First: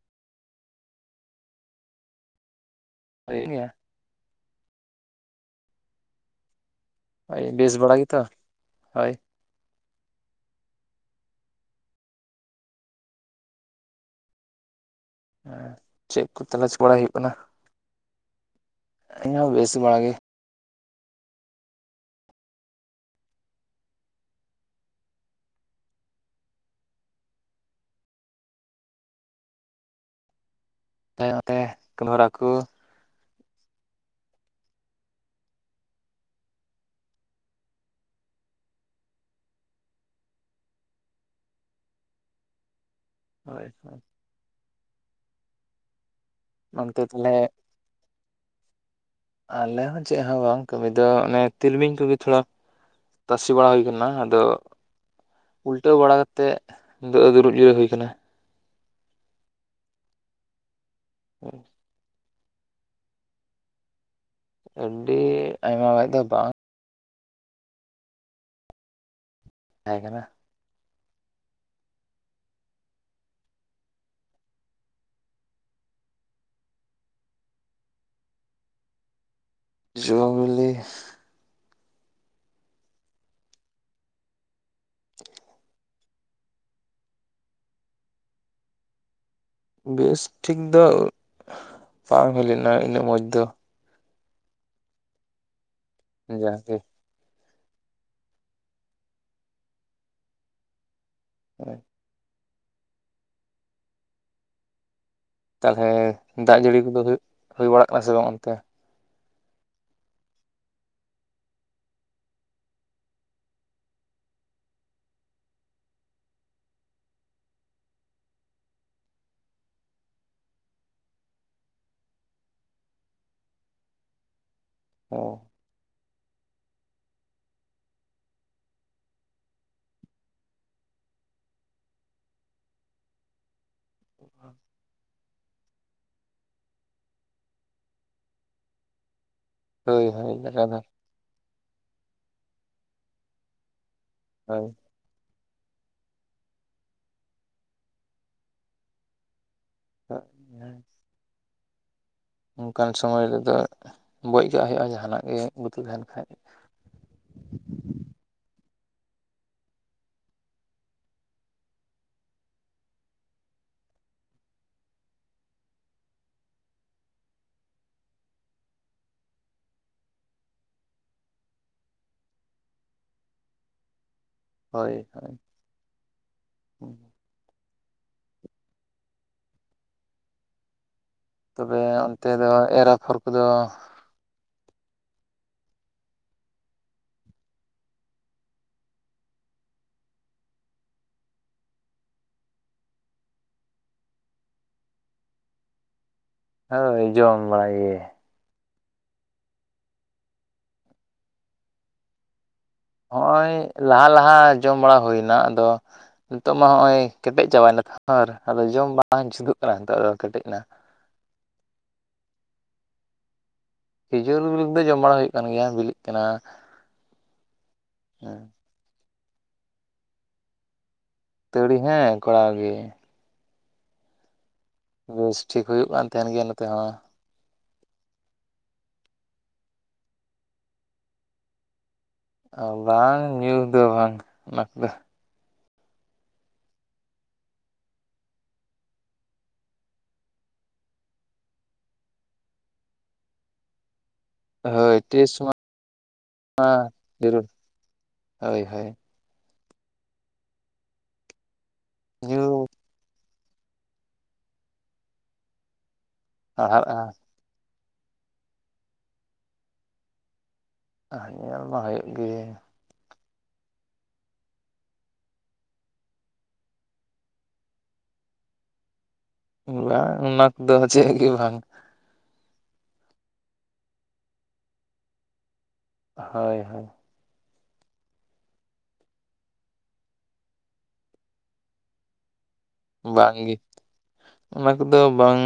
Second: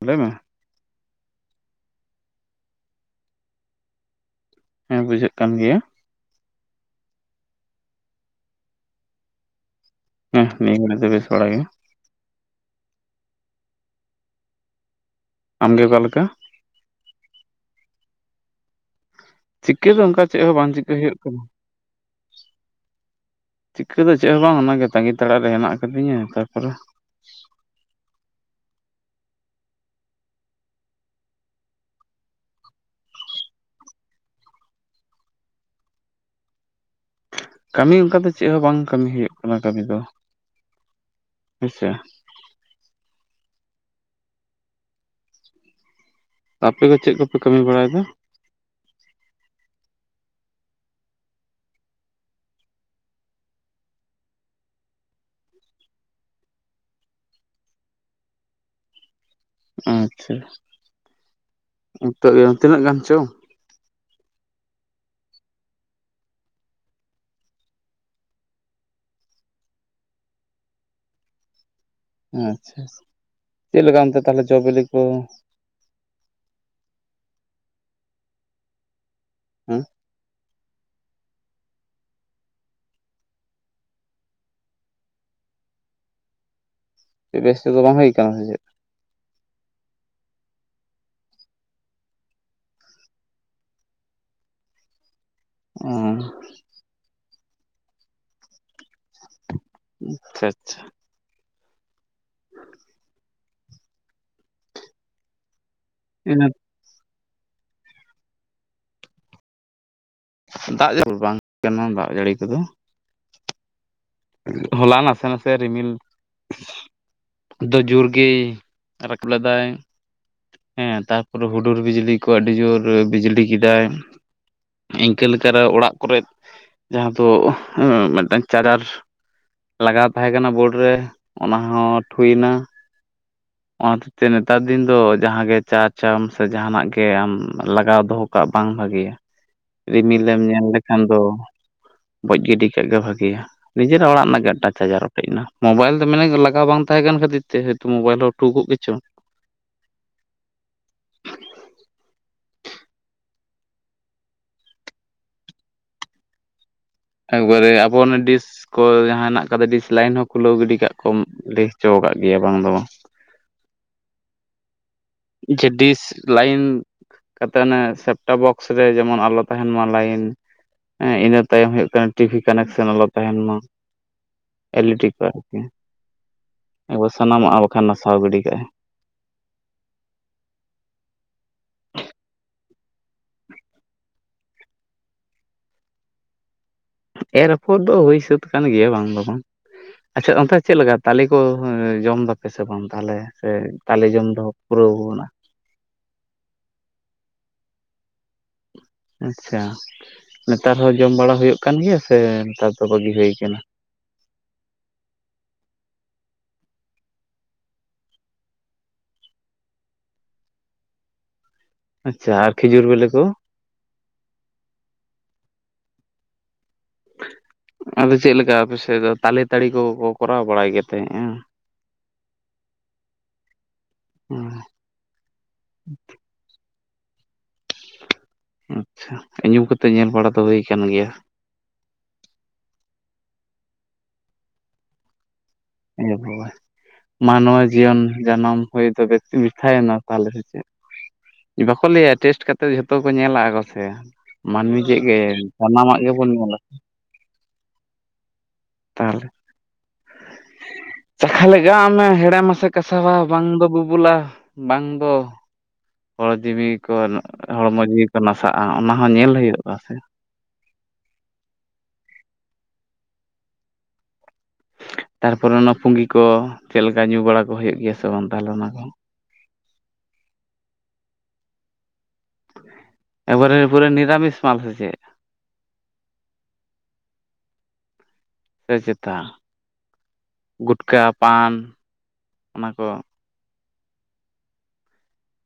ᱞᱟᱹᱭ ᱢᱮ? [unintelligible] ᱦᱮᱸ ᱵᱩᱡᱷᱟᱹᱜ ᱠᱟᱱ ᱜᱮᱭᱟ᱾ ᱦᱳᱭ ᱵᱮᱥ ᱵᱟᱲᱟ ᱜᱮ ᱛᱚ? ᱦᱳᱭ ᱦᱩᱸ ᱱᱤᱭᱟᱹ ᱜᱷᱟᱹᱲᱤᱜ ᱫᱚ ᱵᱮᱥ ᱵᱟᱲᱟᱜᱮ᱾ ᱮᱸ ᱟᱢᱜᱮ ᱚᱠᱟ ᱞᱮᱠᱟ ᱪᱮᱫ ᱠᱚ [unintelligible] ᱵᱟᱲᱟᱭ ᱦᱩᱭᱩᱜ ᱠᱟᱱᱟ᱾ ᱤᱧ ᱦᱚᱸ ᱵᱮᱥ ᱪᱤᱠᱟᱹ ᱵᱟᱲᱟ ᱫᱚ ᱜᱮ ᱚᱱᱠᱟ ᱪᱮᱫ ᱦᱚᱸ ᱵᱟᱝ ᱪᱤᱠᱟᱹ ᱦᱩᱭᱩᱜ ᱠᱟᱱᱟ᱾ ᱪᱤᱠᱟᱹ ᱫᱚ ᱪᱮᱫ ᱦᱚᱸ ᱵᱟᱝ ᱚᱱᱟᱜᱮ ᱛᱟᱸᱝᱜᱤ ᱛᱟᱲᱟᱜ ᱨᱮ ᱦᱮᱱᱟᱜ ᱟᱠᱟᱫᱤᱧᱟ ᱛᱟᱯᱚᱨᱮ, ᱛᱟᱭᱚᱢ ᱛᱮ [unintelligible] ᱠᱚ ᱠᱟᱹᱢᱤ ᱚᱱᱠᱟ ᱫᱚ ᱪᱮᱫ ᱦᱚᱸ ᱵᱟᱝ ᱠᱟᱹᱢᱤ ᱦᱩᱭᱩᱜ ᱠᱟᱱᱟ ᱠᱟᱹᱢᱤ ᱫᱚ ᱦᱮᱸᱥᱮ᱾ ᱦᱳᱭ ᱦᱳᱭ ᱟᱯᱮ ᱜᱮ ᱚᱱᱛᱮ ᱪᱮᱫ ᱛᱟᱞᱦᱮ ᱠᱚᱯᱮ ᱠᱟᱹᱢᱤ ᱵᱟᱲᱟᱭᱮᱫᱟ᱾ ᱟᱞᱮ ᱦᱚᱸ ᱪᱮᱫ ᱦᱚᱸ ᱵᱟᱝ ᱠᱟᱹᱢᱤ ᱫᱚ ᱚᱱᱮ ᱛᱤᱞᱢᱤᱧ ᱠᱚᱜᱮ ᱛᱷᱚᱲᱟ ᱛᱟᱥᱮ ᱵᱟᱲᱟ ᱦᱩᱭ ᱠᱟᱱᱟ, ᱟᱫᱚ ᱩᱞᱴᱟᱹᱣ ᱵᱟᱲᱟ ᱠᱟᱛᱮᱫ ᱫᱚ ᱫᱩ ᱫᱩᱲᱩᱵ ᱡᱤᱛᱟᱹᱣ ᱦᱩᱭ ᱟᱠᱟᱱᱟ᱾ ᱟᱪᱪᱷᱟ ᱦᱮᱸ ᱱᱤᱛᱚᱜ ᱜᱮ ᱛᱤᱱᱟᱹᱜ ᱜᱟᱱ ᱪᱚᱝ ᱟᱹᱰᱤ ᱟᱭᱢᱟ ᱜᱟᱱ ᱫᱚ ᱵᱟᱝ ᱛᱟᱦᱮᱸ ᱠᱟᱱᱟ᱾ ᱟᱪᱪᱷᱟ ᱪᱷᱟ ᱪᱮᱫ ᱞᱮᱠᱟ ᱚᱱᱛᱮ ᱛᱟᱦᱚᱞᱮ ᱡᱚ ᱵᱤᱞᱤ ᱠᱚ? ᱦᱮᱸ ᱡᱚ ᱵᱤᱞᱤ [inaudible] ᱵᱮᱥ ᱛᱮᱫᱚ ᱵᱟᱝ ᱦᱩᱭ ᱟᱠᱟᱱᱟ ᱥᱮ ᱪᱮᱫ? ᱵᱮᱥᱴᱷᱤᱠ ᱫᱚ ᱵᱟᱝ ᱦᱩᱭ ᱞᱮᱱᱟ ᱩᱱᱟᱹᱜ ᱢᱚᱸᱡᱽ ᱫᱚ᱾ ᱚᱸ ᱡᱟᱜᱮ ᱟᱪᱪᱷᱟ ᱪᱷᱟ ᱦᱮᱸ [inaudible] ᱛᱟᱦᱚᱞᱮ ᱤᱱᱟᱹ ᱫᱟᱜ ᱡᱟᱹᱲᱤ ᱠᱚᱫᱚ ᱦᱩᱭᱩᱜ ᱦᱩᱭ ᱵᱟᱲᱟᱜ ᱠᱟᱱᱟ ᱥᱮ ᱵᱟᱝ ᱚᱱᱛᱮ? ᱫᱟᱜ [unintelligible] ᱵᱟᱝ [unintelligible] ᱫᱟᱜ ᱡᱟᱹᱲᱤ ᱠᱚᱫᱚ᱾ ᱦᱚᱞᱟ ᱱᱟᱥᱮ ᱱᱟᱥᱮ ᱨᱤᱢᱤᱞ ᱫᱚ ᱡᱳᱨ ᱜᱮᱭ ᱨᱟᱠᱩ ᱞᱮᱫᱟᱭ᱾ ᱦᱮᱸ ᱛᱟᱨᱯᱚᱨᱮ ᱦᱩᱰᱩᱨ ᱵᱤᱡᱽᱞᱤ ᱠᱚ ᱟᱹᱰᱤ ᱡᱳᱨ ᱵᱤᱡᱽᱞᱤ ᱠᱮᱫᱟᱭ᱾ ᱤᱱᱠᱟᱹ ᱚ ᱞᱮᱠᱟᱨᱮ ᱚᱲᱟᱜ ᱠᱚᱨᱮᱜ, ᱡᱟᱦᱟᱸ ᱫᱚ ᱢᱤᱫᱴᱟᱝ ᱪᱟᱜᱟᱨ ᱞᱟᱜᱟᱣ ᱛᱟᱦᱮᱸ ᱠᱟᱱᱟ ᱵᱳᱲ ᱨᱮ, ᱚᱱᱟ ᱦᱚᱸ ᱴᱷᱩᱭᱮᱱᱟ᱾ ᱚᱱᱟ ᱛᱮᱡ ᱛᱮ ᱱᱮᱛᱟᱨ ᱫᱤᱱ ᱫᱚ ᱡᱟᱦᱟᱸᱜᱮ ᱪᱟᱨᱡᱽ ᱪᱟᱢ ᱥᱮ ᱡᱟᱦᱟᱸᱱᱟᱜ ᱜᱮ ᱟᱢ ᱞᱟᱜᱟᱣ ᱫᱚᱦᱚ ᱠᱟᱜ ᱵᱟᱝ ᱵᱷᱟᱹᱜᱤᱭᱟ᱾ ᱦᱳᱭ ᱦᱳᱭ ᱨᱤᱢᱤᱞᱮᱢ ᱧᱮᱞ ᱞᱟᱜᱟᱛᱟᱨ ᱞᱮᱠᱷᱟᱱ ᱫᱚ ᱵᱚᱡ ᱜᱤᱰᱤ ᱠᱟᱜ ᱜᱮ ᱵᱷᱟᱹᱜᱤᱭᱟ᱾ ᱱᱤᱡᱮᱨᱟᱜ ᱚᱲᱟᱜ ᱨᱮᱱᱟᱜ ᱜᱮ ᱦᱳᱭ [unintelligible] [unintelligible] ᱢᱳᱵᱟᱭᱤᱞ ᱫᱚ ᱢᱟᱮᱱ ᱞᱟᱜᱟᱣ ᱵᱟᱝ ᱛᱟᱦᱮᱸ ᱠᱟᱱ ᱠᱷᱟᱹᱛᱤᱨ ᱛᱮ, ᱦᱚᱭᱛᱚ ᱢᱳᱵᱟᱭᱤᱞ ᱦᱚ ᱴᱷᱩᱠᱚᱜ ᱜᱮᱪᱚᱝ᱾ ᱛᱟᱜ ᱱᱟᱭ ᱚᱱᱠᱟᱱ ᱥᱚᱢᱚᱭ ᱨᱮᱫᱚ ᱵᱚᱡ ᱠᱟᱜ ᱦᱩᱭᱩᱜᱼᱟ᱾ ᱡᱟᱦᱟᱸᱱᱟᱜ ᱜᱮ ᱵᱩᱛᱩᱞ ᱛᱟᱦᱮᱱ ᱠᱷᱟᱡ᱾ ᱮᱠᱵᱟᱨᱮ ᱟᱵᱚ ᱚᱱᱚ ᱰᱤᱥ ᱠᱚ ᱡᱟᱦᱟᱸ ᱱᱟᱜ ᱠᱟᱛᱮ ᱰᱤᱥ ᱞᱟᱭᱤᱱ ᱦᱚᱸ ᱠᱷᱩᱞᱟᱹᱣ ᱜᱤᱰᱤ ᱠᱟᱜ ᱠᱚᱢ ᱞᱟᱹᱭ ᱦᱚᱪᱚ ᱠᱟᱜ ᱜᱮᱭᱟ ᱵᱟᱝ ᱫᱚ ᱵᱟᱝ ᱡᱮᱰᱤᱥ ᱞᱟᱭᱤᱱ ᱠᱟᱛᱮᱫ ᱚᱱᱮ ᱥᱮᱯᱴᱚᱯ ᱵᱚᱠᱥ ᱨᱮ ᱡᱮᱢᱚᱱ ᱟᱞᱚ ᱛᱟᱦᱮᱱ ᱢᱟ ᱞᱟᱭᱤᱱ᱾ ᱦᱮᱸ ᱤᱱᱟᱹ ᱛᱟᱭᱚᱢ ᱦᱩᱭᱩᱜ ᱠᱟᱱᱟ ᱴᱤᱵᱷᱤ ᱠᱟᱱᱟᱮᱠ ᱥᱮᱱ ᱟᱞᱚ ᱛᱟᱦᱮᱱ ᱢᱟ᱾ ᱦᱳᱭ ᱮᱞᱤᱴᱤᱠᱟ ᱦᱳᱭ [unintelligible] ᱥᱟᱱᱟᱢᱟᱜᱼᱟ ᱵᱟᱠᱷᱟᱱ ᱱᱟᱥᱟᱣ ᱜᱤᱰᱤ ᱠᱟᱜᱼᱟᱭ᱾ ᱛᱚᱵᱮ ᱚᱱᱛᱮ ᱫᱚ ᱮᱨ ᱟᱯᱷᱚᱨ ᱠᱚᱫᱚ ᱮᱨ ᱟᱯᱷᱚᱨ ᱫᱚ ᱦᱩᱭ ᱥᱟᱹᱛ ᱠᱟᱱ ᱜᱮᱭᱟ ᱵᱟᱝ ᱫᱚ ᱵᱟᱝ᱾ ᱟᱪᱪᱷᱟ ᱚᱱᱛᱮ ᱪᱮᱫ ᱞᱮᱠᱟ ᱛᱟᱞᱮ ᱠᱚ ᱡᱚᱢ ᱫᱟᱯᱮ ᱥᱮ ᱵᱟᱝ ᱛᱟᱦᱚᱞᱮ᱾ ᱥᱮ ᱛᱟᱞᱮ ᱡᱚᱢ ᱫᱚ ᱯᱩᱨᱟᱹᱣᱱᱟ ᱦᱳᱭ ᱡᱚᱢ ᱵᱟᱲᱟᱭ ᱜᱮ᱾ ᱟᱪᱪᱷᱟ ᱱᱮᱛᱟᱨ ᱦᱚᱸ ᱡᱚᱢ ᱵᱟᱲᱟ ᱦᱩᱭᱩᱜ ᱠᱟᱱ ᱜᱮᱭᱟ ᱥᱮ ᱱᱮᱛᱟᱨ ᱫᱚ ᱵᱟᱹᱜᱤ ᱦᱚᱜ ᱦᱩᱭ ᱚᱭ ᱟᱠᱟᱱᱟ ᱞᱟᱦᱟ ᱞᱟᱦᱟ ᱡᱚᱢ ᱵᱟᱲᱟ ᱦᱩᱭᱱᱟ᱾ ᱟᱫᱚ ᱱᱤᱛᱚᱜ ᱢᱟ ᱱᱚᱸᱜᱼᱚᱭ ᱠᱮᱴᱮᱡ ᱪᱟᱵᱟᱭᱱᱟ ᱟᱨ ᱟᱫᱚ ᱡᱚᱢ ᱵᱟᱝ ᱡᱩᱫᱩᱜ ᱠᱟᱱᱟ ᱱᱤᱛᱚᱜ ᱫᱚ ᱠᱮᱴᱮᱡ ᱱᱟ᱾ ᱟᱪᱪᱷᱟ ᱟᱨ ᱠᱷᱤᱡᱩᱨ ᱵᱮᱞᱮ ᱠᱚ᱾ ᱠᱷᱤᱡᱩᱨ ᱫᱚ ᱡᱚᱢ ᱵᱟᱲᱟ ᱦᱩᱭᱩᱜ ᱠᱟᱱ ᱜᱮᱭᱟ ᱵᱤᱞᱤᱜ ᱠᱟᱱᱟ᱾ ᱟᱫᱚ ᱪᱮᱫᱞᱮᱠᱟ ᱟᱯᱮ ᱥᱮᱫ ᱫᱚ ᱛᱟᱞᱮ ᱛᱟᱹᱲᱤ ᱠᱚ ᱠᱚᱨᱟᱣ ᱵᱟᱲᱟᱭ ᱛᱟᱦᱮᱸᱫᱼᱟ᱾ ᱛᱟᱹᱲᱤ ᱦᱮᱸ ᱠᱚᱲᱟᱣ ᱜᱮ᱾ ᱚᱸ ᱵᱮᱥ ᱴᱷᱤᱠ ᱦᱩᱭᱩᱜ ᱠᱟᱱ ᱛᱟᱦᱮᱱ ᱜᱮᱭᱟ ᱱᱚᱛᱮ ᱦᱚᱸ᱾ ᱟᱪᱪᱷᱟ ᱧᱩ ᱠᱟᱛᱮᱜ ᱧᱮᱞ ᱵᱟᱲᱟ ᱫᱚ ᱦᱩᱭ ᱠᱟᱱ ᱜᱮᱭᱟ᱾ ᱵᱟᱝ ᱧᱩ ᱫᱚ ᱵᱟᱝ ᱚᱱᱟ ᱠᱚᱫᱚ᱾ ᱤᱭᱟᱹ ᱠᱚᱵᱚᱭ ᱢᱟᱱᱣᱟ ᱡᱤᱭᱚᱱ ᱡᱟᱱᱟᱢ ᱦᱩᱭ ᱫᱚ ᱵᱮᱠᱛᱤ ᱢᱮᱴᱷᱟᱭᱮᱱᱟ ᱛᱟᱦᱞᱮ ᱥᱮ ᱪᱮᱫ? ᱵᱟᱠᱚ ᱞᱟᱹᱭᱟ ᱴᱮᱥᱴ ᱠᱟᱛᱮᱫ ᱡᱷᱚᱛᱚ ᱠᱚ ᱧᱮᱞᱟ ᱜᱚᱥᱮ᱾ ᱢᱟᱹᱱᱢᱤ ᱦᱳᱭ ᱡᱮᱜᱮ ᱜᱮ ᱴᱮᱥ ᱥᱟᱱᱟᱢᱟᱜ ᱜᱮᱵᱚᱱ ᱧᱮᱞᱟ ᱢᱟ ᱥᱮ᱾ ᱡᱟᱹᱨᱩᱲ ᱦᱳᱭ ᱦᱳᱭ ᱛᱟᱞᱦᱮ ᱪᱟᱠᱷᱟ ᱞᱮᱜᱟ ᱟᱜ ᱢᱮ ᱦᱮᱲᱮᱢ ᱧᱩ ᱢᱟᱥᱮ ᱠᱟᱥᱟᱣᱟ᱾ ᱵᱟᱝ ᱫᱚ ᱵᱩᱵᱩᱞᱟ ᱵᱟᱝ ᱫᱚ ᱦᱚᱲ ᱡᱤᱣᱤ ᱦᱟᱲᱦᱟᱜᱼᱟ ᱠᱚᱱᱚᱜ ᱦᱚᱲᱢᱚ ᱡᱤᱣᱤ ᱠᱚ ᱱᱟᱥᱟᱜᱼᱟ ᱚᱱᱟ ᱦᱚᱸ ᱧᱮᱞ ᱦᱩᱭᱩᱜᱼᱟ ᱥᱮ᱾ ᱮᱦᱮᱸ ᱧᱮᱞ ᱫᱚ ᱦᱳᱭᱳᱜ ᱜᱮ᱾ ᱛᱟᱨᱯᱚᱨᱮ ᱚᱱᱟ ᱯᱩᱸᱜᱤ ᱠᱚ ᱪᱮᱫ ᱞᱮᱠᱟ ᱧᱩ ᱵᱟᱲᱟ ᱠᱚ ᱦᱳᱭᱳᱜ ᱜᱮᱭᱟ ᱥᱮ ᱵᱟᱝ ᱛᱟᱞᱦᱮ ᱚᱱᱟ ᱠᱚ᱾ ᱵᱟᱝ ᱚᱱᱟ ᱠᱚᱫᱚ ᱪᱮᱜ ᱜᱮ ᱵᱟᱝ᱾ ᱮᱵᱟᱨᱮ ᱯᱩᱨᱮ ᱱᱤᱨᱟᱢᱤᱥ ᱢᱟᱞ‌ᱥᱮ ᱪᱮᱜ? ᱦᱳᱭ ᱦᱳᱭ ᱥᱮ ᱪᱮᱛᱟ ᱜᱩᱴᱠᱟᱹ, ᱯᱟᱱ ᱚᱱᱟ ᱠᱚ᱾ ᱵᱟᱝ ᱜᱤ ᱚᱱᱟ ᱠᱚᱫᱚ ᱵᱟᱝ᱾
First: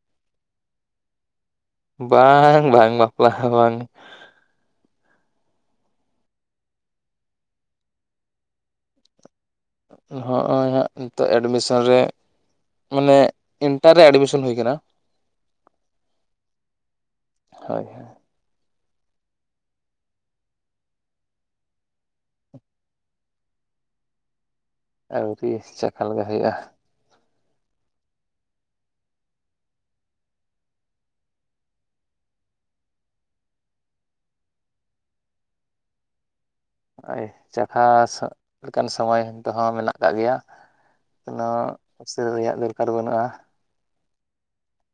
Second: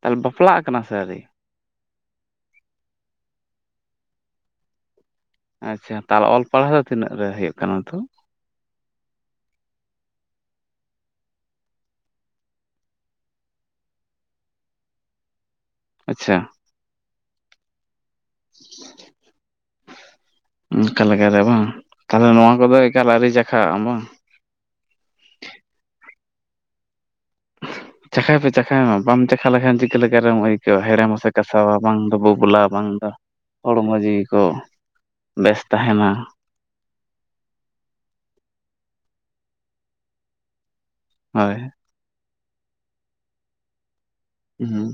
ᱛᱟᱞᱮ ᱵᱟᱯᱞᱟᱜ ᱠᱟᱱᱟ ᱥᱮ ᱟᱹᱨᱤ? ᱵᱟᱝ ᱵᱟᱝ ᱵᱟᱯᱞᱟ ᱵᱟᱝ᱾ ᱟᱪᱪᱷᱟ ᱛᱟᱞ ᱚᱞ ᱯᱟᱲᱦᱟᱣ ᱫᱚ ᱛᱤᱱᱟᱹᱜ ᱨᱮ ᱦᱩᱭᱩᱜ ᱠᱟᱱᱟ ᱛᱚ᱾ ᱦᱚᱜᱼᱚᱭ ᱦᱟᱸᱜ ᱱᱤᱛᱚᱜ ᱮᱰᱢᱤᱥᱚᱱ ᱨᱮ ᱢᱟᱱᱮ ᱤᱱᱴᱟᱨ ᱨᱮ ᱮᱰᱢᱤᱥᱚᱱ ᱦᱩᱭ ᱠᱟᱱᱟ᱾ ᱟᱪᱪᱷᱟ ᱦᱳᱭ ᱦᱳᱭ ᱚᱱᱠᱟ ᱞᱮᱠᱟᱨᱮ ᱵᱟᱝ, ᱛᱟᱞᱦᱮ ᱱᱚᱣᱟ ᱠᱚᱫᱚ ᱮᱠᱟᱞ ᱟᱹᱨᱤ ᱪᱟᱠᱷᱟᱜᱼᱟᱢ ᱵᱟᱝ᱾ ᱟᱹᱣᱨᱤ ᱪᱟᱠᱷᱟ ᱞᱟᱜᱟ ᱦᱩᱭᱩᱜᱼᱟ᱾ [inaudible] ᱪᱟᱠᱷᱟᱭ ᱯᱮ ᱪᱟᱠᱷᱟᱭ ᱢᱟ ᱵᱟᱢ ᱪᱟᱠᱷᱟ ᱞᱮᱠᱷᱟᱱ ᱪᱤᱠᱟᱹᱞᱮᱠᱟᱨᱮᱢ ᱟᱹᱭᱠᱟᱹᱣᱼᱟ ᱦᱮᱲᱮᱢᱼᱟ ᱥᱮ ᱠᱟᱥᱟᱣᱟ ᱵᱟᱝ ᱫᱚ ᱵᱩᱵᱩᱞᱟ ᱵᱟᱝ ᱫᱚ ᱦᱚᱲᱢᱚ ᱡᱤᱣᱤ ᱠᱚ ᱵᱮᱥ ᱛᱟᱦᱮᱱᱟ᱾ ᱦᱳᱭ ᱪᱟᱠᱷᱟ ᱞᱮᱠᱟᱱ ᱥᱚᱢᱚᱭ ᱫᱚ ᱦᱚᱸ ᱢᱮᱱᱟᱜ ᱠᱟᱜ ᱜᱮᱭᱟ ᱠᱚᱱᱳ ᱦᱳᱭ ᱩᱥᱟᱹᱨᱟ ᱨᱮᱭᱟᱜ ᱫᱚᱨᱠᱟᱨ ᱵᱟᱹᱱᱩᱜᱼᱟ᱾ ᱚᱸᱦᱚᱸ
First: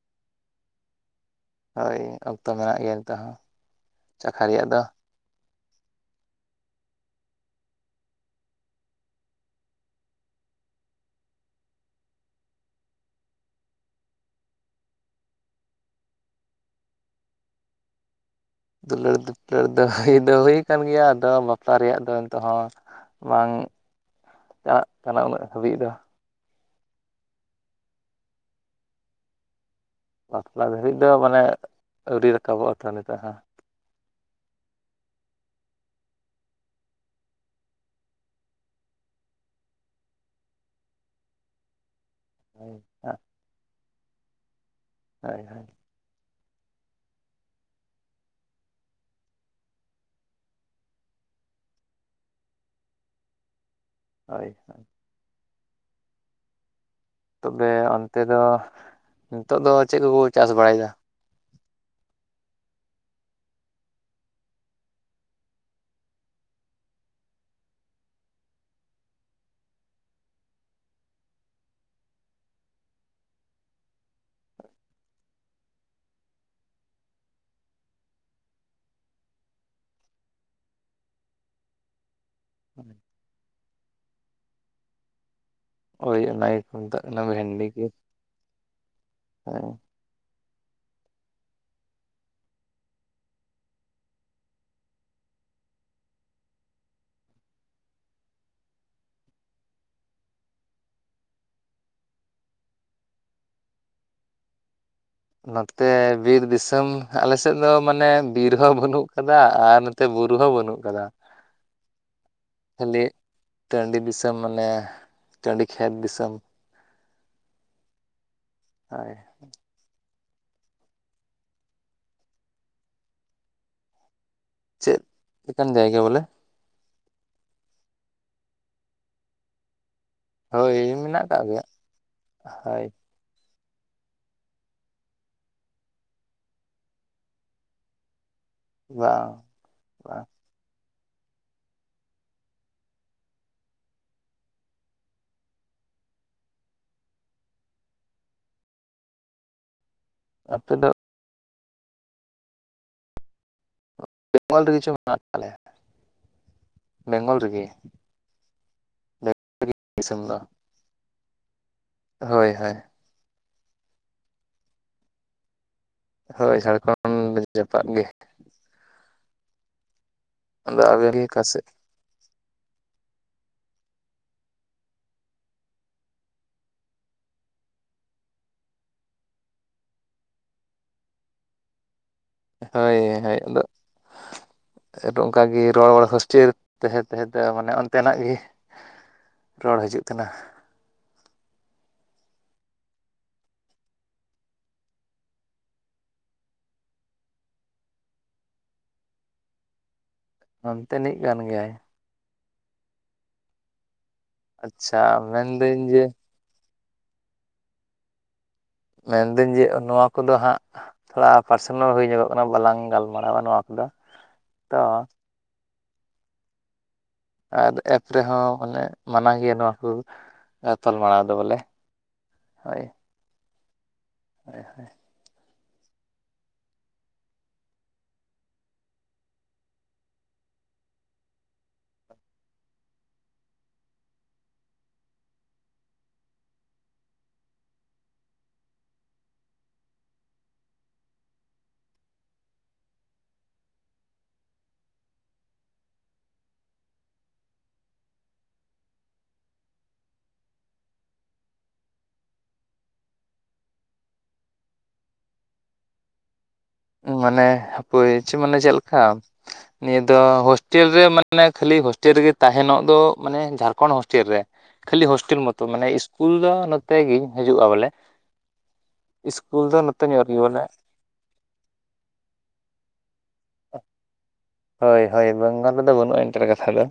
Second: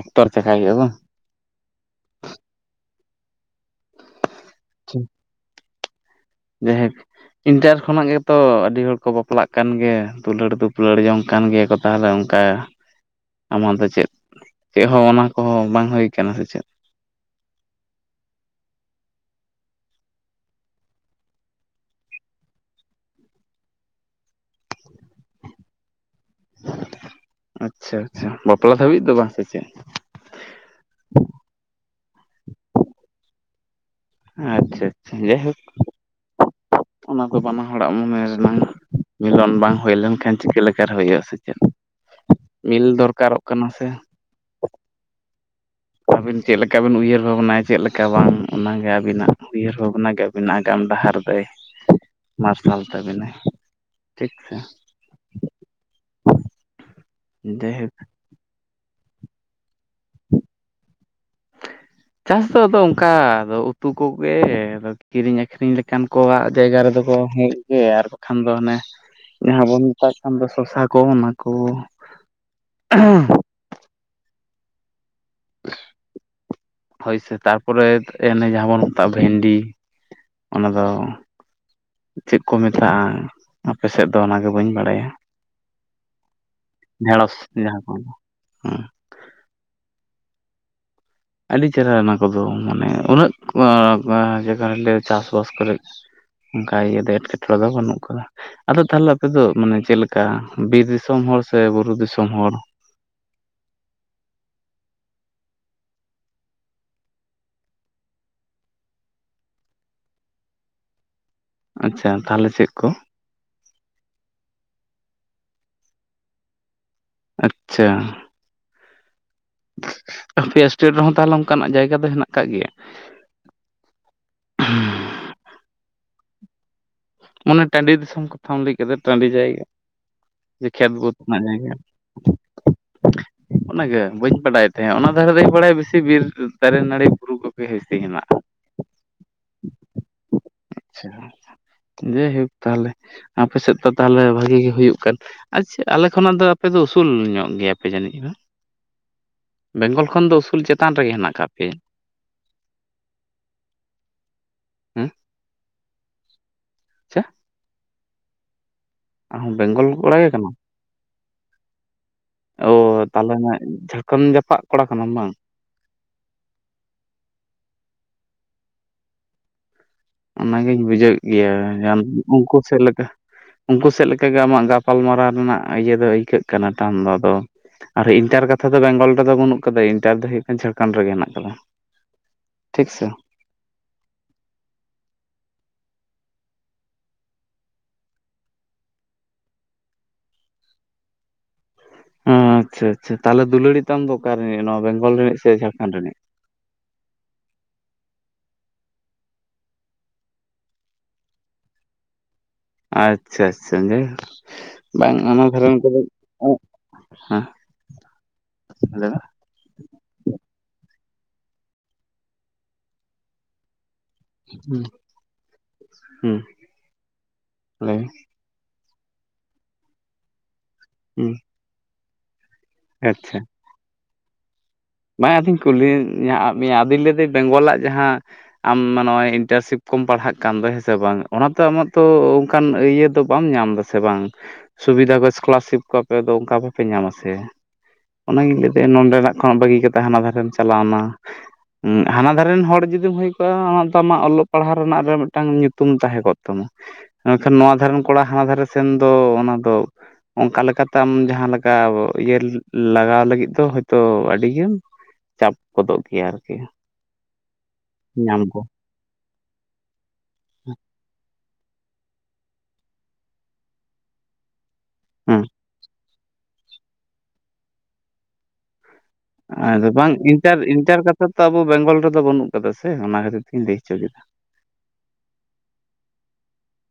ᱚᱠᱛᱚᱨᱮ ᱪᱟᱠᱷᱟᱭ ᱦᱩᱭᱩᱜᱼᱟ ᱵᱟᱝ᱾ ᱦᱳᱭ ᱚᱠᱛᱚ ᱢᱮᱱᱟᱜ ᱜᱮᱭᱟ ᱱᱤᱛᱚᱜ ᱦᱚᱸ ᱪᱟᱠᱷᱟ ᱨᱮᱭᱟᱜ ᱫᱚ᱾ ᱦᱩᱸ᱾ ᱡᱟᱭᱦᱳᱠ ᱤᱱᱴᱟᱨ ᱠᱷᱚᱱᱟᱜ ᱜᱮᱛᱚ ᱟᱹᱰᱤ ᱦᱚᱲ ᱠᱚ ᱵᱟᱯᱞᱟᱜ ᱠᱟᱱ ᱜᱮ, ᱫᱩᱞᱟᱹᱲ ᱫᱩᱯᱩᱞᱟᱹᱲ ᱡᱚᱝ ᱠᱟᱱ ᱜᱮ ᱠᱚ ᱛᱟᱦᱚᱞᱮ ᱚᱱᱠᱟ ᱟᱢᱟᱜ ᱫᱚ ᱪᱮᱫ, ᱪᱮᱫ ᱦᱚᱸ ᱚᱱᱟ ᱠᱚᱦᱚᱸ ᱵᱟᱝ ᱦᱩᱭ ᱟᱠᱟᱱᱟ ᱥᱮ ᱪᱮᱫ? ᱫᱩᱞᱟᱹᱲᱼ ᱫᱩᱯᱞᱟᱹᱲ ᱫᱚ ᱦᱩᱭ ᱫᱚ ᱦᱩᱭ ᱠᱟᱱ ᱜᱮᱭᱟ ᱟᱫᱚ ᱵᱟᱯᱞᱟ ᱨᱮᱭᱟᱜ ᱫᱚ ᱱᱤᱛᱚᱜ ᱦᱚᱸ ᱵᱟᱝ ᱪᱟᱞᱟᱜ ᱠᱟᱱᱟ ᱩᱱᱟᱹᱜ ᱦᱟᱹᱵᱤᱡ ᱫᱚ᱾ ᱟᱪᱪᱷᱟ ᱟᱪᱪᱷᱟ ᱵᱟᱯᱞᱟ ᱫᱷᱟᱹᱵᱤᱡ ᱫᱚ ᱵᱟᱝ ᱥᱮ ᱪᱮᱫ? ᱵᱟᱯᱞᱟ ᱫᱷᱟᱹᱨᱤᱡ ᱫᱚ ᱢᱟᱱᱮ ᱟᱹᱣᱨᱤ ᱨᱟᱠᱟᱵᱚᱜᱼᱟ ᱛᱟᱦᱞᱮ ᱛᱚ ᱦᱟᱸ᱾ ᱟᱪᱪᱷᱟ ᱟᱪᱪᱷᱟ, ᱡᱟᱭ ᱦᱳᱠ ᱚᱱᱟ ᱫᱚ, ᱵᱟᱱᱟ ᱦᱚᱲᱟᱜ ᱢᱚᱱᱮ ᱨᱮᱱᱟᱝ ᱢᱤᱞᱚᱱ ᱵᱟᱝ ᱦᱩᱭ ᱞᱮᱱᱠᱷᱟᱱ, ᱪᱤᱠᱟᱹ ᱞᱮᱠᱟ ᱨᱮ ᱦᱩᱭᱩᱜᱼᱟ ᱾ ᱥᱮ ᱪᱮᱫ? ᱢᱤᱞ ᱫᱚᱨᱠᱟᱨᱚᱜ ᱠᱟᱱᱟ ᱥᱮ? ᱦᱳᱭ, ᱦᱳᱭ ᱾ ᱟᱹᱵᱤᱱ ᱪᱮᱫ ᱞᱮᱠᱟ ᱵᱤᱱ ᱩᱭᱦᱟᱹᱨ ᱵᱷᱟᱵᱽᱱᱟᱭᱟ ᱾ ᱪᱮᱫ ᱞᱮᱠᱟ ᱵᱟᱝ? ᱚᱱᱟ ᱜᱮ ᱟᱹᱵᱤᱱᱟᱜ ᱩᱭᱦᱟᱹᱨ ᱵᱷᱟᱵᱽᱱᱟ ᱜᱮ, ᱟᱹᱵᱤᱱᱟᱜ ᱟᱜᱟᱢ ᱰᱟᱦᱟᱨ ᱫᱚᱭ [inaudible] ᱢᱟᱨᱥᱟᱞ ᱛᱟᱵᱤᱱᱟ ᱾ ᱦᱳᱭ, ᱦᱳᱭ ᱾ ᱛᱚᱵᱮ, ᱡᱟᱭᱦᱳᱠ ᱚᱱᱛᱮ ᱫᱚ, ᱱᱤᱛᱚᱜ ᱫᱚ ᱪᱮᱫ ᱠᱚᱠᱚ, ᱪᱟᱥ ᱵᱟᱲᱟ ᱭᱮᱫᱟ? ᱪᱟᱥ ᱫᱚ ᱟᱫᱚ, ᱚᱱᱠᱟ ᱫᱚ ᱩᱛᱩ ᱠᱚᱜᱮ, ᱟᱫᱚ ᱠᱤᱨᱤᱧ ᱟᱹᱠᱷᱨᱤᱧ ᱞᱮᱠᱟᱱ ᱠᱚᱣᱟᱜ ᱡᱟᱭᱜᱟ ᱨᱮᱫᱚ ᱠᱚ, ᱦᱮᱡ ᱜᱮ ᱟᱨ ᱵᱟᱠᱷᱟᱱ ᱫᱚ, ᱚᱱᱮ ᱡᱟᱦᱟᱸ ᱵᱚᱱ ᱢᱮᱛᱟᱜ ᱠᱟᱱ ᱫᱚ, ᱥᱚᱥᱟ ᱠᱚ, ᱚᱱᱟ ᱠᱚ ᱾ ᱮᱼᱦᱻᱟᱸ ᱾ ᱦᱳᱭ ᱥᱮ, ᱛᱟᱨᱯᱚᱨᱮ ᱮᱱᱮ, ᱡᱟᱦᱟᱸ ᱵᱚᱱ ᱢᱮᱛᱟᱜᱼᱟ ᱵᱷᱮᱱᱰᱤ, ᱚᱱᱟ ᱫᱚ ᱾ ᱪᱮᱫ ᱠᱚ ᱢᱮᱛᱟᱜᱼᱟ? ᱟᱯᱮ ᱥᱮᱫ ᱫᱚ ᱚᱱᱟᱜᱮ ᱵᱟᱹᱧ ᱵᱟᱲᱟᱭᱟ ᱾ ᱦᱳᱭ, ᱚᱱᱟ ᱜᱮ ᱠᱚ ᱢᱮᱛᱟᱜ ᱠᱟᱱᱟ, ᱵᱷᱮᱱᱰᱤ ᱜᱮ,, ᱦᱮᱸ ᱦᱮᱸ ᱾ ᱟᱹᱰᱤ ᱪᱮᱦᱨᱟ ᱚᱱᱟ ᱠᱚᱫᱚ, ᱢᱟᱱᱮ ᱩᱱᱟᱹᱜ ᱠᱚᱸ [unintelligible] ᱼᱚᱸᱡᱟᱜᱟ ᱨᱮᱞᱮ ᱪᱟᱥᱵᱟᱥ [unintelligible] ᱠᱚᱨᱮᱫ ᱾ ᱚᱱᱠᱟ ᱤᱭᱟᱹ, ᱫᱚ ᱮᱴᱠᱮᱴᱚᱬᱮ [unintelligible] ᱫᱚ ᱵᱟᱹᱱᱩᱜ ᱟᱠᱟᱫᱟ ᱾ ᱟᱫᱚ ᱛᱟᱦᱚᱞᱮ, ᱟᱯᱮ ᱫᱚ ᱢᱟᱱᱮ ᱪᱮᱫᱞᱮᱠᱟ? ᱵᱤᱨ ᱫᱤᱥᱚᱢ ᱦᱚᱲ ᱥᱮ, ᱵᱩᱨᱩ ᱫᱤᱥᱚᱢ ᱦᱚᱲ? ᱱᱚᱛᱮ ᱵᱤᱨ ᱫᱤᱥᱚᱢ, ᱟᱞᱮᱥᱮᱫ ᱫᱚ, ᱢᱟᱱᱮ ᱵᱤᱨ ᱦᱚᱸ ᱵᱟᱹᱱᱩᱜ ᱟᱠᱟᱫᱟ ᱟᱨ ᱛᱮ ᱵᱩᱨᱩ ᱦᱚᱸ ᱵᱟᱹᱱᱩᱜ ᱟᱠᱟᱫᱟ ᱾ ᱟᱪᱪᱷᱟ, ᱛᱟᱦᱚᱞᱮ ᱪᱮᱫ ᱠᱚ? ᱴᱟᱺᱰᱤ ᱫᱤᱥᱚᱢ, ᱢᱟᱱᱮ ᱴᱟᱺᱰᱤ ᱠᱷᱮᱛ ᱫᱤᱥᱚᱢ ᱾ ᱟᱪ ᱪᱷᱟ ᱾ ᱦᱳᱭ ᱾ [inaudible] ᱟᱯᱮᱭᱟᱜ ᱥᱴᱮᱴ ᱨᱮᱦᱚᱸ ᱛᱟᱦᱚᱞᱮ, ᱚᱱᱠᱟᱱᱟᱜ ᱡᱟᱭᱜᱟ ᱫᱚ ᱦᱮᱱᱟᱜ ᱟᱠᱟᱜ ᱜᱮᱭᱟ? ᱪᱮᱫ? ᱞᱮᱠᱟᱱ ᱡᱟᱭᱜᱟ ᱵᱚᱞᱮ ᱾ ᱢᱟᱱᱮ ᱴᱟᱺᱰᱤ ᱫᱤᱥᱚᱢ ᱠᱟᱛᱷᱟᱢ ᱞᱟᱹᱭ ᱠᱮᱫ ᱫᱚ, ᱴᱟᱺᱰᱤ ᱡᱟᱭᱜᱟ ᱾ ᱦᱳᱭ ᱠᱷᱮᱛ ᱵᱟᱹᱫᱽ ᱢᱮᱱᱟᱜ ᱟᱠᱟᱫ ᱨᱮᱱᱟᱜ ᱜᱮᱭᱟ ᱡᱟᱭᱜᱟ ᱦᱳᱭ ᱾ [unintelligible] ᱚᱱᱟᱜᱮ, ᱵᱟᱹᱧ ᱵᱟᱰᱟᱭ ᱛᱟᱦᱮᱸᱫ, ᱚᱱᱟ ᱫᱷᱟᱨᱮ ᱫᱚᱧ ᱵᱟᱲᱟᱭᱟ ᱾ ᱵᱮᱥᱤ ᱵᱤᱨ ᱫᱟᱨᱮ, ᱱᱟᱹᱲᱤ, ᱵᱩᱨᱩ ᱠᱚᱜᱮ, ᱵᱤᱥᱤ ᱦᱮᱱᱟᱜᱼᱟ ᱾ ᱵᱟᱝ [unintelligible] ᱵᱟᱝ ᱪᱪᱷᱟᱸ ᱾ ᱡᱟᱭᱦᱳᱠ, ᱛᱟᱦᱚᱞᱮ ᱟᱯᱮ ᱥᱮᱫ ᱫᱚ, ᱛᱟᱦᱚᱞᱮ ᱵᱷᱟᱜᱤ ᱜᱮ, ᱦᱩᱭᱩᱜ ᱠᱟᱱ ᱟᱪᱪᱷᱟ, ᱟᱞᱮ ᱠᱷᱚᱱᱟᱜ ᱫᱚ, ᱟᱯᱮ ᱫᱚ, ᱩᱥᱩᱞ ᱧᱚᱜ ᱜᱮᱭᱟ ᱯᱮ ᱡᱟᱹᱱᱤᱡ ᱾ ᱦᱟᱸ ᱾ [inaudible] ᱵᱮᱝᱜᱚᱞ ᱠᱷᱚᱱ ᱫᱚ, ᱩᱥᱩᱞ ᱟᱯᱮ ᱫᱚ ᱪᱮᱛᱟᱱ ᱨᱮᱜᱮ ᱦᱮᱱᱟᱜ ᱟᱠᱟᱫ ᱯᱮᱭᱟ ᱾ ᱵᱮᱝᱜᱚᱞ ᱨᱮᱜᱮ ᱪᱚ, ᱦᱮᱸ ᱢᱮᱱᱟᱜ ᱟᱠᱟᱜ ᱞᱮᱭᱟ, ᱟᱪᱪᱷᱟ ᱵᱮᱝᱜᱚᱞ ᱨᱮᱜᱮ ᱾ ᱟᱢᱦᱚᱸ ᱵᱮᱝᱜᱚᱞ ᱠᱚᱲᱟ ᱫᱤᱥᱚᱢ ᱜᱮ ᱫᱚ ᱠᱟᱱᱟᱢ? ᱦᱳᱭ ᱚ ᱦᱳᱭ ᱛᱟᱦᱚᱞᱮ ᱡᱷᱟᱲᱠᱷᱚᱸᱰ ᱡᱟᱯᱟᱜ ᱠᱚᱲᱟ ᱠᱟᱱᱟᱢ ᱵᱟᱝ? ᱦᱳᱭ ᱡᱷᱟᱲᱠᱷᱚᱸᱰ ᱡᱟᱯᱟᱜ ᱜᱤ᱾ ᱚᱱᱟ ᱜᱤᱧ ᱟᱫᱚ ᱟᱵᱮᱱ ᱵᱩᱡᱷᱟᱹᱣᱮᱫ ᱜᱮ ᱚᱠᱟ ᱜᱮᱭᱟ ᱥᱮᱫ ᱦᱮᱸ ᱩᱱᱠᱩ [inaudible] ᱥᱮᱫ ᱞᱮᱠᱟ, ᱩᱱᱠᱩ ᱥᱮᱫ ᱞᱮᱠᱟᱜᱮ ᱟᱢᱟᱜ ᱜᱟᱯᱟᱞᱢᱟᱨᱟᱣ ᱨᱮᱱᱟᱜ ᱤᱭᱟᱹ ᱫᱚ ᱟᱹᱭᱠᱟᱹᱜ ᱠᱟᱱᱟ ᱴᱟᱱ ᱫᱚ ᱟᱫᱚ ᱟᱨ ᱤᱱᱴᱟᱨ ᱠᱟᱛᱷᱟ ᱫᱚ ᱵᱮᱝᱜᱚᱞ ᱨᱮᱫᱚ ᱵᱟᱹᱱᱩᱜ ᱠᱟᱫᱤᱡ, ᱤᱱᱴᱟᱨ ᱫᱚ ᱦᱩᱭᱩᱜ ᱠᱟᱱ ᱡᱷᱟᱲᱠᱷᱟᱸᱱᱰ ᱨᱮᱜᱮ ᱦᱮᱱᱟᱜ ᱠᱟᱫᱟ᱾ ᱴᱷᱤᱠ ᱦᱳᱭ ᱥᱮ ᱦᱳᱭ, ᱟᱫᱚ ᱚᱱᱠᱟᱜᱮ ᱨᱚᱲ ᱦᱚᱥᱴᱮᱞ ᱛᱟᱦᱮᱸ ᱛᱟᱦᱮᱸ ᱛᱮ ᱢᱟᱱᱮ ᱚᱱᱛᱮᱱᱟᱜ ᱜᱮ, ᱨᱚᱲ ᱦᱟᱡᱩᱜ ᱠᱟᱱᱟ? [unintelligible] ᱟᱪᱪᱷᱟ ᱟᱪᱪᱷᱟ, ᱛᱟᱦᱮ ᱫᱩᱞᱟᱹᱲᱤ ᱛᱟᱢ ᱫᱚ ᱚᱠᱟ ᱨᱤᱱᱤᱡ ᱱᱚᱣᱟ ᱵᱮᱝᱜᱚᱞ ᱨᱤᱱᱤᱡ ᱥᱮ ᱡᱷᱟᱲᱠᱷᱟᱸᱰ ᱨᱤᱱᱤᱡ? ᱚᱱᱛᱮᱱᱤᱡ ᱠᱟᱱ ᱜᱮᱭᱟᱭ ᱾ ᱟᱪᱪᱷᱟ ᱟᱪᱪᱷᱟ ᱜᱮ, ᱟᱪᱪᱷᱟ ᱵᱟᱝ ᱚᱱᱟ ᱫᱷᱚᱨᱚᱢ ᱢᱮᱱᱫᱟᱹᱧ ᱠᱚᱫᱚ, ᱡᱮ [unintelligible] ᱞᱟᱹᱭ ᱢᱮᱱᱫᱟᱹᱧ ᱡᱮ ᱱᱚᱣᱟ ᱠᱚᱫᱚ ᱦᱟᱸᱜ ᱛᱷᱚᱲᱟ ᱯᱟᱨᱥᱚᱱᱟᱞ ᱦᱩᱭ ᱧᱚᱜᱚᱜ ᱠᱟᱱᱟ ᱵᱟᱞᱟᱝ ᱜᱟᱞᱢᱟᱨᱟᱣᱟ ᱱᱚᱣᱟ ᱠᱚᱫᱚ᱾ ᱛᱚ ᱦᱩᱸ, ᱦᱩᱸ ᱟᱨ ᱞᱟᱹᱭ ᱮᱯ ᱢᱮ ᱨᱮᱦᱚᱸ ᱢᱟᱱᱮ ᱢᱟᱱᱟ ᱜᱮᱭᱟ ᱱᱚᱣᱟ ᱠᱚ ᱜᱟᱯᱟᱞᱢᱟᱨᱟᱣ ᱫᱚ ᱦᱩᱸ ᱵᱚᱞᱮ ᱾ ᱦᱳᱭ ᱟᱪᱪᱷᱟ, ᱦᱳᱭ ᱦᱳᱭ ᱵᱟᱝ ᱟᱫᱚᱧ ᱠᱩᱞᱤ ᱭᱳᱜ ᱮᱫ ᱢᱮᱭᱟ, ᱟᱫᱚᱧ ᱞᱟᱹᱭ ᱫᱤᱹᱧ ᱵᱮᱝᱜᱚᱞᱟᱜ ᱡᱟᱦᱟᱸ ᱟᱢ ᱱᱚᱜᱚᱭ ᱤᱱᱴᱟᱨᱥᱤᱯ ᱠᱚᱢ ᱯᱟᱲᱦᱟᱜ ᱠᱟᱱ ᱫᱚ ᱦᱮᱸ ᱥᱮ ᱵᱟᱝ ᱚᱱᱟᱛᱮ ᱟᱢᱟᱜ ᱛᱚ ᱚᱱᱠᱟᱱ ᱤᱭᱟᱹ ᱫᱚ ᱵᱟᱢ ᱧᱟᱢ ᱮᱫᱟ ᱥᱮ ᱵᱟᱝ, ᱥᱩᱵᱤᱫᱷᱟ ᱠᱚ ᱮᱥᱠᱚᱞᱟᱨᱥᱤᱯ ᱠᱚ ᱟᱯᱮ ᱫᱚ ᱚᱱᱠᱟ ᱵᱟᱯᱮ ᱧᱟᱢᱟ ᱥᱮ? ᱚᱱᱟᱜᱤᱧ ᱞᱟᱹᱭ ᱮᱫᱟ ᱱᱚᱰᱮᱱᱟᱜ ᱠᱷᱚᱱᱟᱜ ᱵᱟᱹᱜᱤ ᱠᱟᱛᱮ ᱦᱟᱱᱟ ᱫᱷᱟᱨᱮᱢ ᱪᱟᱞᱟᱣᱱᱟ ᱾ ᱦᱟᱱᱟ ᱫᱷᱟᱨᱮᱱ ᱦᱚᱲ ᱡᱩᱫᱤᱢ ᱦᱩᱭ ᱠᱚᱜᱼᱟ ᱚᱱᱟ ᱫᱚ ᱟᱢᱟᱜ ᱚᱞᱚᱜ ᱯᱟᱲᱦᱟᱜ ᱨᱮᱱᱟᱜ ᱨᱮ ᱢᱤᱫᱴᱟᱝ ᱧᱩᱛᱩᱢ ᱛᱟᱦᱮᱸ ᱠᱚᱜ ᱛᱟᱢᱟ ᱾ ᱢᱮᱱᱠᱷᱟᱱ ᱱᱚᱣᱟ ᱫᱷᱟᱨᱮ ᱨᱮᱱ ᱠᱚᱲᱟ ᱦᱟᱱᱟ ᱫᱷᱟᱨᱮ ᱥᱮᱱ ᱫᱚ ᱚᱱᱟ ᱫᱚ ᱚᱱᱠᱟ ᱞᱮᱠᱟᱛᱮ ᱟᱢ ᱡᱟᱦᱟᱸ ᱞᱮᱠᱟ ᱤᱭᱟᱹ ᱞᱟᱜᱟᱣ ᱞᱟᱹᱜᱤᱫ ᱫᱚ ᱦᱳᱭᱛᱚ ᱟᱹᱰᱤᱜᱟᱱ ᱪᱟᱯ ᱜᱚᱫᱚᱜ ᱜᱮᱭᱟ ᱟᱨᱠᱤ, ᱢᱟᱱᱮ ᱦᱟᱹᱯᱟᱹᱭ ᱪᱷᱳ ᱧᱟᱢ ᱢᱟᱱᱮ ᱠᱚ ᱪᱮᱫ ᱞᱮᱠᱟ, ᱱᱤᱭᱟᱹ ᱫᱚ ᱦᱳᱥᱴᱮᱞ ᱨᱮ ᱢᱟᱱᱮ ᱠᱷᱟᱹᱞᱤ ᱦᱳᱥᱴᱮᱞ ᱨᱮᱜᱮ ᱛᱟᱦᱮᱱᱚᱜ ᱫᱚ ᱢᱟᱱᱮ ᱡᱷᱟᱲᱠᱷᱚᱸᱰ ᱦᱳᱥᱴᱮᱞ ᱨᱮ, ᱠᱷᱟᱹᱞᱤ ᱦᱳᱥᱴᱮᱞ ᱦᱮᱸ ᱢᱚᱛᱚ ᱢᱟᱱᱮ ᱤᱥ ᱯᱩᱞ ᱫᱚ ᱱᱚᱛᱮ ᱜᱤ ᱦᱤᱡᱩᱜᱼᱟ ᱵᱚᱞᱮ, ᱤᱥᱠᱩᱞ ᱫᱚ ᱟᱫᱚ ᱱᱚᱛᱮ ᱵᱟᱝ ᱧᱚᱜ ᱨᱮᱜᱮ ᱤᱱᱴᱟᱨ ᱵᱚᱞᱮ ᱤᱱᱴᱟᱨ ᱠᱟᱛᱷᱟ ᱛᱚ ᱟᱵᱚ ᱵᱮᱝᱜᱚᱞ ᱨᱮᱫᱚ ᱵᱟᱹᱱᱩᱜ ᱟᱠᱟᱫᱟ ᱥᱮ ᱚᱱᱟ ᱠᱷᱟᱹᱛᱤᱨ ᱛᱤᱧ ᱞᱟᱹᱭ ᱦᱚᱪᱚ ᱠᱮᱫᱟ ᱾ ᱦᱳᱭ ᱦᱳᱭ ᱵᱟᱝᱜᱟᱞ ᱨᱮᱫᱚ ᱵᱟᱹᱱᱩᱜᱼᱟ ᱤᱱᱴᱟᱨ ᱠᱟᱛᱷᱟ ᱫᱚ᱾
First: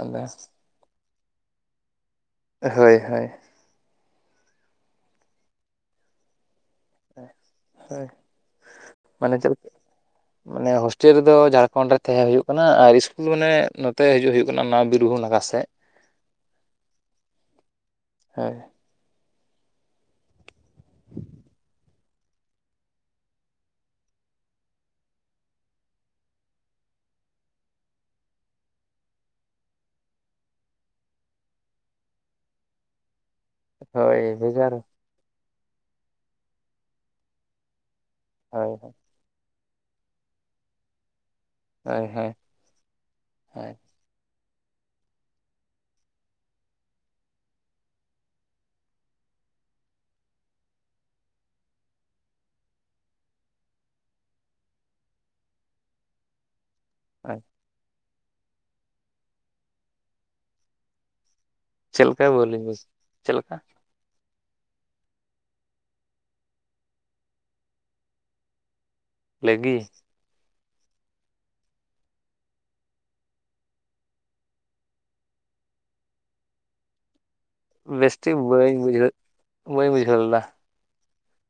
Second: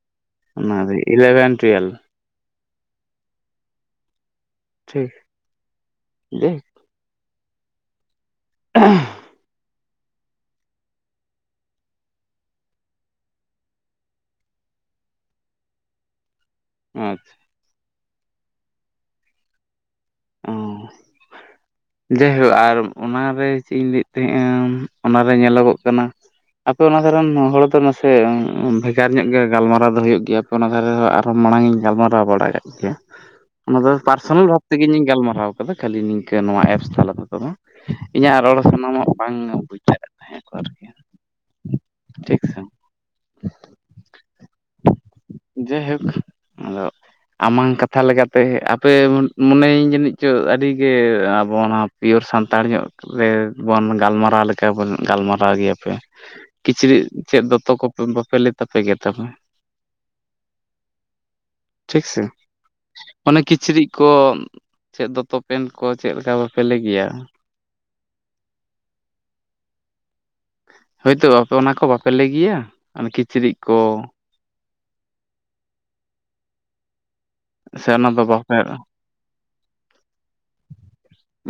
ᱟᱫᱚ ᱚᱱᱟ‌ᱫᱚ ᱤᱞᱮᱣᱮᱱᱛᱷ ᱴᱩᱭᱮᱞ ᱾ ᱦᱳᱭ ᱦᱳᱭ, ᱴᱷᱤᱠᱜᱤ [unintelligible] ᱦᱳᱭ, ᱯᱟᱞᱮ ᱪᱮᱫ ᱢᱟᱱᱮ ᱦᱳᱥᱴᱮᱞ ᱨᱮᱫᱚ ᱡᱷᱟᱲᱠᱷᱚᱸᱰ ᱨᱮ ᱛᱟᱦᱮᱸ ᱦᱩᱭᱩᱜ ᱠᱟᱱᱟ, ᱟᱨ ᱤᱥᱠᱩᱞ ᱢᱟᱱᱮ ᱱᱚᱛᱮ ᱦᱤᱡᱩᱜ ᱦᱩᱭᱩᱜ ᱠᱟᱱᱟ, ᱚᱱᱟ ᱵᱤᱨᱵᱷᱩᱱᱟᱜᱟᱨ ᱾ ᱥᱮᱫ᱾ ᱟᱪᱪᱷᱟ, [unintelligible] ᱚᱸ᱾ ᱡᱟᱭᱦᱳᱠ ᱟᱨ ᱚᱱᱟᱨᱮ ᱪᱮᱫ ᱤᱧ ᱞᱟᱹᱭᱮᱫ ᱛᱟᱦᱮᱸᱫᱟ ᱚᱱᱟᱨᱮ ᱧᱮᱞᱚᱜᱚᱜ ᱠᱟᱱᱟ ᱾ ᱟᱯᱮ ᱚᱱᱟ ᱫᱷᱟᱨ ᱨᱮᱱ ᱦᱚᱲ ᱫᱚ ᱱᱟᱥᱮ ᱵᱷᱮᱜᱟᱨ ᱧᱚᱜ ᱜᱮ ᱜᱟᱞᱢᱟᱨᱟᱣ ᱫᱚ ᱦᱩᱭᱩᱜ ᱜᱮᱭᱟᱹ ᱾ ᱚᱱᱟ ᱫᱷᱟᱨᱮ ᱦᱚᱸ ᱟᱨᱦᱚᱸ ᱢᱟᱲᱟᱝ ᱤᱧ ᱜᱟᱞᱢᱟᱨᱟᱣ ᱵᱟᱲᱟ ᱠᱟᱫ ᱜᱮᱭᱟ, [unintelligible] ᱚᱱᱟᱫᱚ ᱦᱳᱭ ᱯᱟᱨᱥᱚᱱᱟᱞ ᱵᱷᱳᱠ ᱵᱷᱮᱜᱟᱨ ᱛᱮᱜᱮ ᱤᱧ ᱜᱟᱞᱢᱟᱨᱟᱣ ᱠᱟᱫᱟ ᱠᱷᱟᱹᱞᱤ ᱱᱤᱝᱠᱟᱹ ᱱᱚᱣᱟ ᱮᱯᱥ ᱛᱟᱞᱟ ᱛᱮ ᱫᱚ ᱵᱟᱝ, ᱤᱧᱟᱜ ᱨᱚᱲ ᱦᱳᱭ ᱦᱳᱭ ᱥᱟᱱᱟᱢᱟᱜ ᱵᱟᱝ ᱵᱩᱡᱷᱟᱹᱜ ᱛᱟᱦᱮᱸ [unintelligible] ᱟᱨᱠᱤ᱾ ᱦᱳᱭ ᱴᱷᱤᱠ ᱥᱮ ᱦᱳᱭ [inaudible] ᱡᱟᱭᱦᱳᱠ, ᱟᱫᱚ ᱟᱢᱟᱝ ᱠᱟᱛᱷᱟ ᱞᱮᱠᱟᱛᱮ, ᱟᱯᱮ ᱢᱚᱱᱮᱭᱧ ᱡᱟᱹᱱᱤᱡ ᱪᱚ, ᱟᱹᱰᱤᱜᱮ, ᱟᱵᱚ ᱱᱚᱣᱟ ᱯᱤᱭᱳᱨ ᱥᱟᱱᱛᱟᱲ ᱧᱚᱜ ᱨᱮ ᱵᱚᱱ ᱜᱟᱞᱢᱟᱨᱟᱣ ᱞᱮᱠᱟ ᱵᱚᱱ, ᱜᱟᱞᱢᱟᱨᱟᱣ ᱜᱮᱭᱟ ᱯᱮ, ᱠᱤᱪᱨᱤᱡ ᱦᱳᱭ ᱪᱮᱫ ᱫᱚᱛᱚ ᱠᱚ, ᱵᱟᱯᱮ ᱞᱮ ᱛᱟᱯᱮᱜᱮᱜ ᱜᱮ, ᱛᱟᱢᱟ ᱪᱮᱫ ᱴᱷᱤᱠ ᱥᱮ, ᱞᱮᱠᱟ ᱵᱟᱹᱞᱤᱧ ᱵᱩᱡ ᱪᱮᱫ ᱚᱱᱮ ᱞᱮᱠᱟ ᱠᱤᱪᱨᱤᱡ ᱠᱚ᱾ ᱪᱮᱫ ᱫᱚᱛᱚ ᱯᱮᱱᱴ ᱠᱚ, ᱪᱮᱫ ᱞᱮᱠᱟ ᱵᱟᱯᱮ ᱞᱮᱭᱜᱮᱭᱟ? ᱞᱟᱹᱭ ᱜᱤ ᱾ ᱦᱳᱭᱛᱳ, ᱟᱯᱮ ᱚᱱᱟ ᱠᱚ, ᱵᱟᱯᱮ ᱞᱟᱹᱭ ᱜᱮᱭᱟ, ᱚᱱᱮ ᱠᱤᱪᱨᱤᱡ ᱠᱚ? ᱥᱮ ᱚᱱᱟ ᱫᱚ ᱵᱮᱥᱴᱷᱤᱠ ᱵᱟᱯᱮ ᱵᱟᱹᱧ ᱵᱩᱡᱷᱟᱹᱣ, ᱵᱟᱹᱧ ᱵᱩᱡᱷᱟᱹᱣ ᱞᱮᱫᱟ?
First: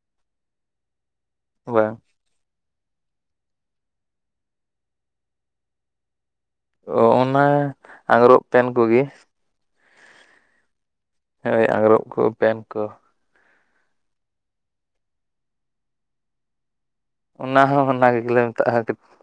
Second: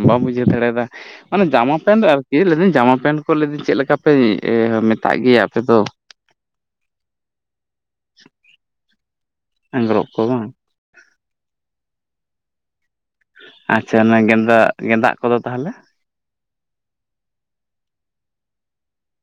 ᱵᱟᱢ ᱵᱩᱡᱷᱟᱹᱣ ᱫᱟᱲᱮ ᱭᱟᱫᱟ? ᱢᱟᱱᱮ ᱡᱟᱢᱟ ᱵᱟᱝ ᱯᱮᱱᱴ ᱟᱨᱠ ᱞᱟᱹᱭᱤᱫᱟᱹᱧ, ᱡᱟᱢᱟ ᱯᱮᱱᱴ ᱠᱚ, ᱞᱟᱹᱭᱮᱫᱟᱹᱧ ᱪᱮᱫ? ᱞᱮᱠᱟ ᱯᱮ, ᱮᱼ ᱮᱼ ᱢᱮᱛᱟᱜ ᱜᱮᱭᱟ, ᱟᱯᱮ ᱫᱚ ᱾ ᱚᱼ ᱚᱱᱟ, ᱟᱝᱨᱚᱵ ᱯᱮᱱ ᱠᱚᱜᱮ᱾ ᱟᱸᱜᱽᱨᱚᱵ ᱠᱚ ᱵᱟᱝ? ᱦᱚᱭ, ᱟᱝᱨᱚᱵ ᱠᱚ, ᱯᱮᱱ ᱠᱚ ᱾ ᱟᱪᱪᱷᱟ, ᱚᱱᱟ ᱜᱮᱸᱮᱫᱟᱜ, ᱜᱮᱸᱫᱟᱜ ᱠᱚᱫᱚ ᱛᱟᱦᱚᱞᱮ? ᱚᱱᱟ ᱦᱚᱸ ᱚᱱᱟ ᱜᱮ ᱞᱮ ᱢᱮᱛᱟᱜᱼᱟ᱾ [unintelligible]